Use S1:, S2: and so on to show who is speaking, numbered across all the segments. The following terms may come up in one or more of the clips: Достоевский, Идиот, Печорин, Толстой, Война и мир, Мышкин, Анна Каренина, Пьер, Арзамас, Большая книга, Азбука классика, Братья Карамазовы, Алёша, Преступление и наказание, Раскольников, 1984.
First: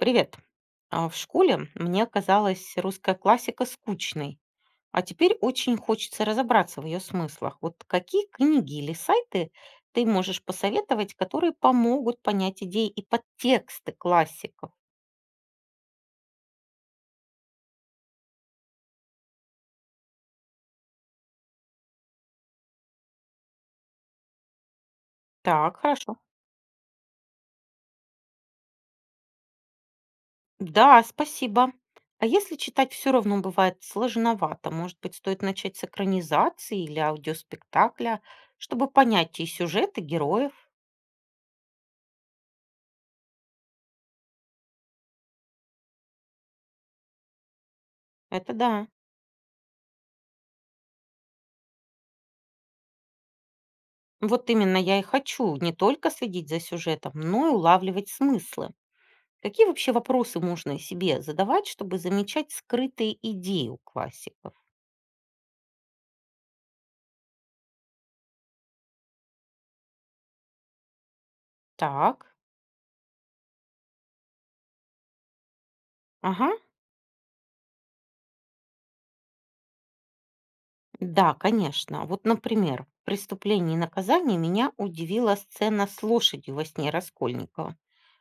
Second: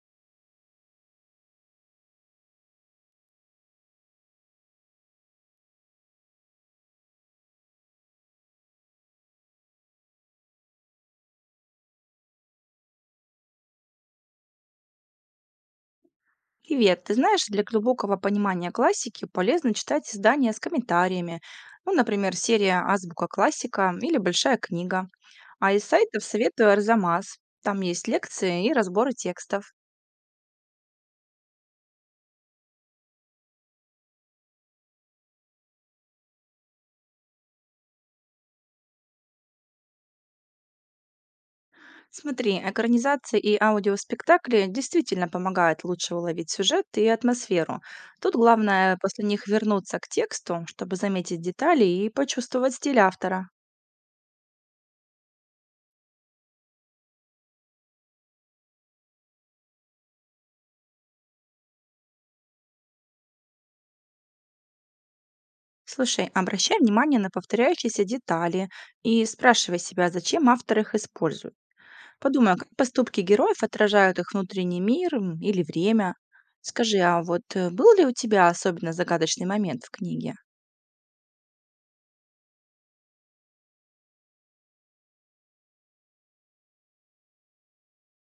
S1: Привет. В школе мне казалась русская классика скучной, а теперь очень хочется разобраться в ее смыслах. Вот какие книги или сайты ты можешь посоветовать, которые помогут понять идеи и подтексты классиков?
S2: Привет. Ты знаешь, для глубокого понимания классики полезно читать издания с комментариями. Ну, например, серия «Азбука классика» или «Большая книга». А
S1: Так,
S2: из
S1: хорошо.
S2: сайтов советую «Арзамас». Там есть лекции и разборы текстов.
S1: Да, спасибо. А если читать все равно бывает сложновато, может быть, стоит начать с экранизации или аудиоспектакля, чтобы понять и сюжет, и героев?
S2: Смотри, экранизации и аудиоспектакли действительно помогают лучше уловить сюжет и атмосферу. Тут
S1: Это да.
S2: главное после них вернуться к тексту, чтобы заметить детали и почувствовать стиль автора.
S1: Вот именно я и хочу не только следить за сюжетом, но и улавливать смыслы. Какие вообще вопросы можно себе задавать, чтобы замечать скрытые идеи у классиков?
S2: Слушай, обращай внимание на повторяющиеся детали и спрашивай себя, зачем автор их использует.
S1: Так,
S2: Подумай, а как поступки героев отражают их внутренний мир или время.
S1: ага,
S2: Скажи, а вот был ли у тебя особенно загадочный момент в книге?
S1: да, конечно. Вот, например, в «Преступлении и наказании» меня удивила сцена с лошадью во сне Раскольникова.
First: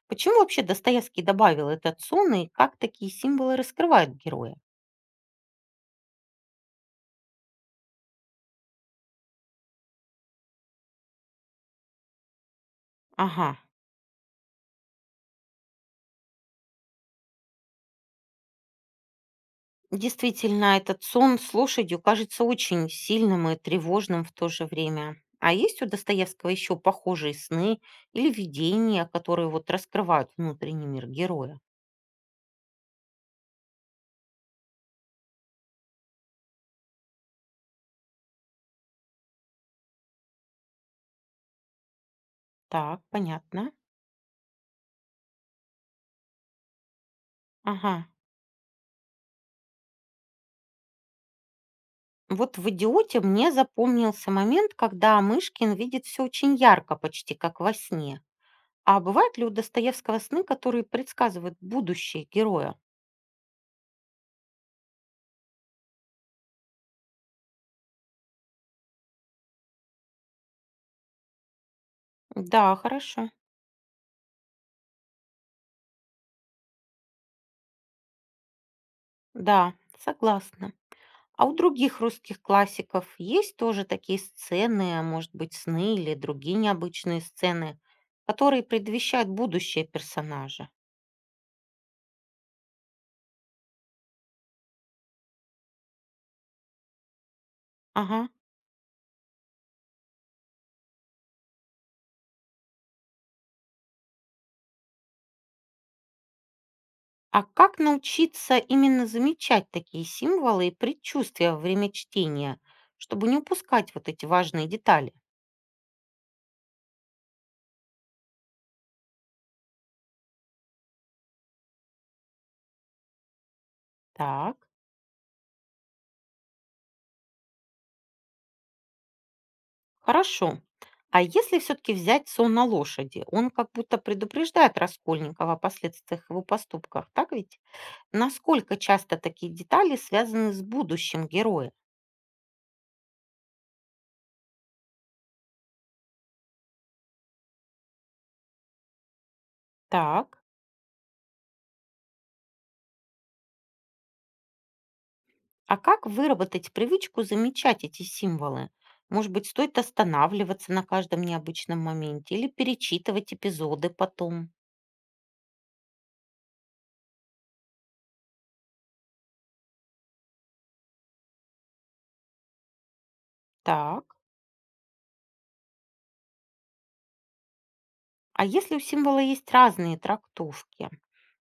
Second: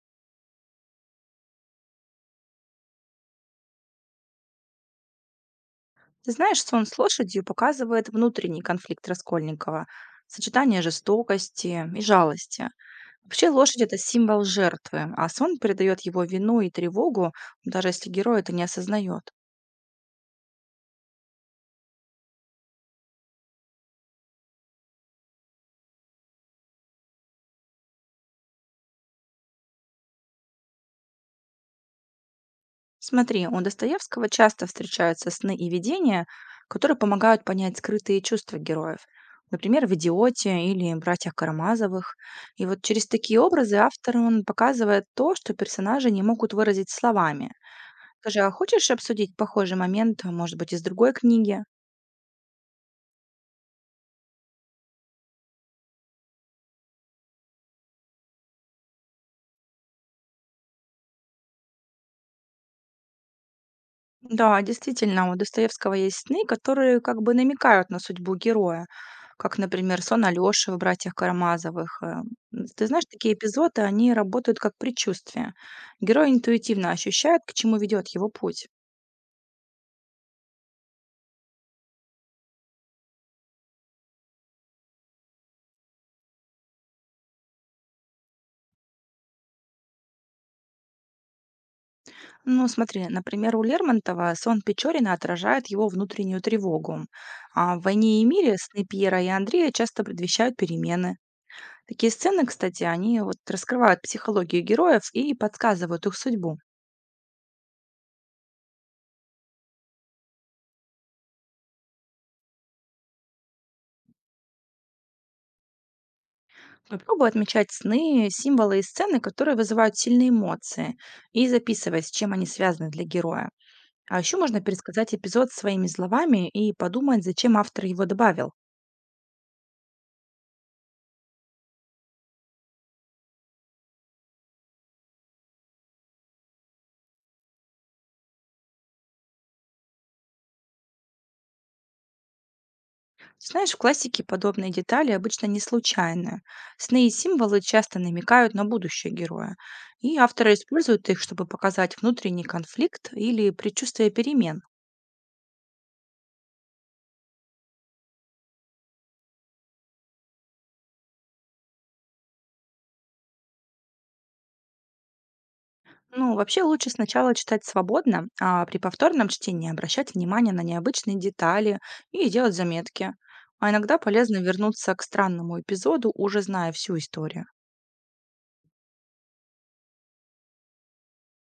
S1: Почему вообще Достоевский добавил этот сон и как такие символы раскрывают героя?
S2: Ты знаешь, сон с лошадью показывает внутренний конфликт Раскольникова, сочетание жестокости и жалости. Вообще
S1: Ага.
S2: лошадь это символ жертвы, а сон передает его вину и тревогу, даже если герой это не осознает.
S1: Действительно, этот сон с лошадью кажется очень сильным и тревожным в то же время. А есть у Достоевского еще похожие сны или видения, которые вот раскрывают внутренний мир героя?
S2: Смотри, у Достоевского часто встречаются сны и видения, которые помогают понять скрытые чувства героев. Например, в «Идиоте» или «Братьях Карамазовых». И вот
S1: Так,
S2: через такие
S1: понятно.
S2: образы автор он показывает то, что персонажи не могут выразить словами.
S1: Ага.
S2: Скажи, а хочешь обсудить похожий момент, может быть, из другой книги?
S1: Вот в «Идиоте» мне запомнился момент, когда Мышкин видит все очень ярко, почти как во сне. А бывают ли у Достоевского сны, которые предсказывают будущее героя?
S2: Да, действительно, у Достоевского есть сны, которые как бы намекают на судьбу героя, как, например, сон Алёши в «Братьях Карамазовых».
S1: Да,
S2: Ты знаешь,
S1: хорошо.
S2: такие эпизоды, они работают как предчувствие. Герой интуитивно ощущает, к чему ведет его путь.
S1: Да, согласна. А у других русских классиков есть тоже такие сцены, а может быть, сны или другие необычные сцены, которые предвещают будущее персонажа?
S2: Ну, смотри, например, у Лермонтова сон Печорина отражает его внутреннюю тревогу. А в «Войне и
S1: Ага.
S2: мире» сны Пьера и Андрея часто предвещают перемены. Такие сцены, кстати, они вот раскрывают психологию героев и подсказывают их судьбу.
S1: А как научиться именно замечать такие символы и предчувствия во время чтения, чтобы не упускать вот эти важные детали?
S2: Попробуй отмечать сны, символы и сцены, которые вызывают сильные эмоции, и записывай, с чем они связаны для героя. А еще
S1: Так,
S2: можно пересказать эпизод своими словами и подумать, зачем автор его добавил.
S1: хорошо. А если все-таки взять сон на лошади, он как будто предупреждает Раскольникова о последствиях его поступках, так ведь? Насколько часто такие детали связаны с будущим героя?
S2: Знаешь, в классике подобные детали обычно не случайны. Сны и символы часто намекают на будущее героя, и
S1: Так,
S2: авторы используют их, чтобы показать внутренний конфликт или предчувствие перемен.
S1: а как выработать привычку замечать эти символы? Может быть, стоит останавливаться на каждом необычном моменте или перечитывать эпизоды потом?
S2: Ну, вообще лучше сначала читать свободно, а при повторном чтении обращать внимание на необычные детали и делать заметки. А иногда
S1: Так,
S2: полезно вернуться к странному эпизоду, уже зная всю историю.
S1: а если у символа есть разные трактовки,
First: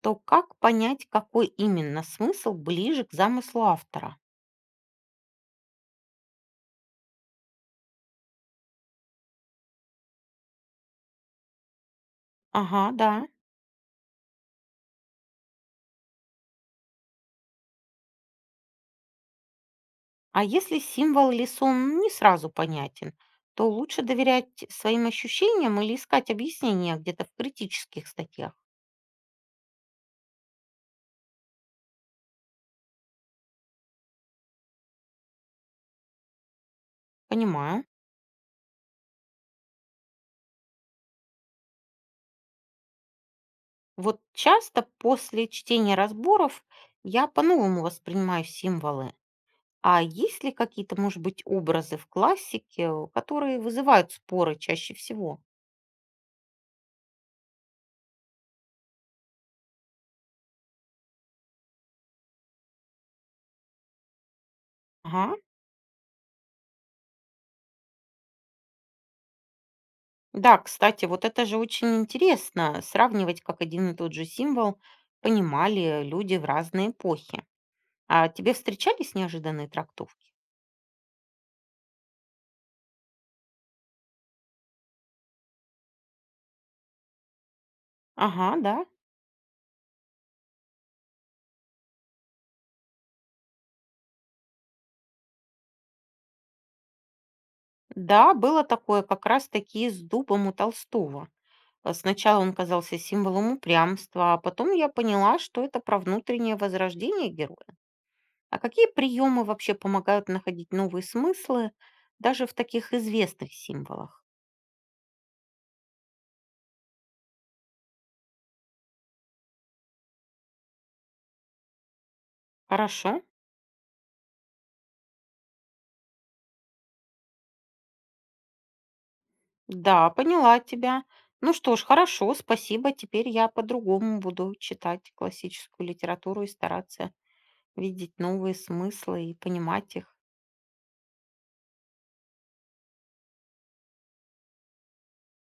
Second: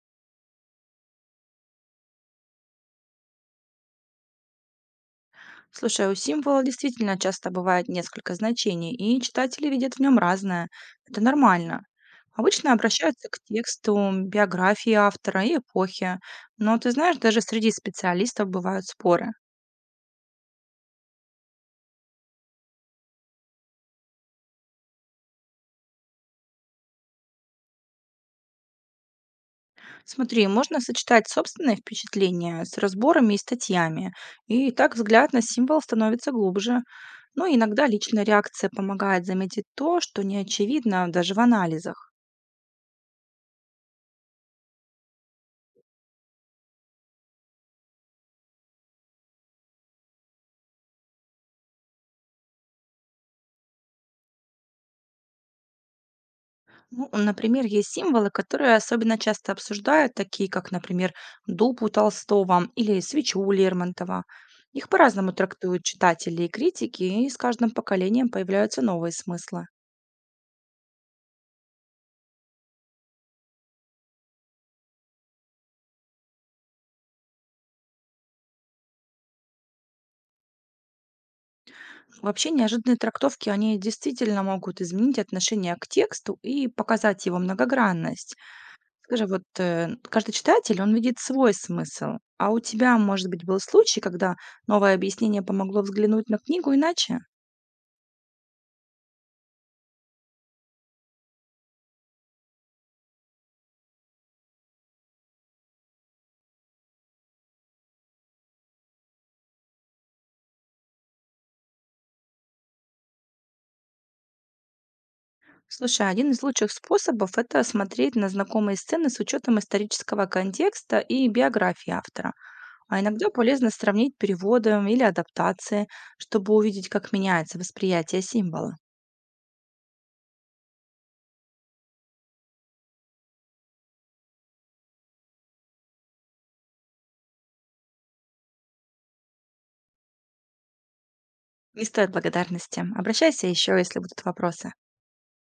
S1: то как понять, какой именно смысл ближе к замыслу автора?
S2: Слушай, а у символа действительно часто бывает несколько значений, и читатели видят в нем разное. Это нормально. Обычно
S1: Ага, да.
S2: обращаются к тексту, биографии автора и эпохи. Но ты знаешь, даже среди специалистов бывают споры.
S1: А если символ или сон не сразу понятен, то лучше доверять своим ощущениям или искать объяснения где-то в критических статьях.
S2: Смотри, можно сочетать собственные впечатления с разборами и статьями, и так взгляд на символ становится глубже. Но
S1: Понимаю.
S2: иногда личная реакция помогает заметить то, что не очевидно даже в анализах.
S1: Вот часто после чтения разборов я по-новому воспринимаю символы. А есть ли какие-то, может быть, образы в классике, которые вызывают споры чаще всего?
S2: Ну, например, есть символы, которые особенно часто обсуждают, такие как, например, дуб у Толстого или свечу у Лермонтова. Их по-разному
S1: Ага.
S2: трактуют читатели и критики, и с каждым поколением появляются новые смыслы.
S1: Да, кстати, вот это же очень интересно, сравнивать, как один и тот же символ понимали люди в разные эпохи. А тебе встречались неожиданные трактовки?
S2: Вообще неожиданные трактовки, они действительно могут изменить отношение к тексту и показать его многогранность.
S1: Ага, да.
S2: Скажи, вот каждый читатель, он видит свой смысл. А у тебя, может быть, был случай, когда новое объяснение помогло взглянуть на книгу иначе?
S1: Да, было такое как раз-таки с дубом у Толстого. А сначала он казался символом упрямства, а потом я поняла, что это про внутреннее возрождение героя. А какие приемы вообще помогают находить новые смыслы даже в таких известных символах?
S2: Слушай, один из лучших способов– это смотреть на знакомые сцены с учетом исторического контекста и биографии автора. А
S1: Хорошо.
S2: иногда полезно сравнить переводы или адаптации, чтобы увидеть, как меняется восприятие символа.
S1: Да, поняла тебя. Ну что ж, хорошо, спасибо. Теперь я по-другому буду читать классическую литературу и стараться видеть новые смыслы и понимать их.
S2: Не стоит благодарности. Обращайся еще, если будут вопросы.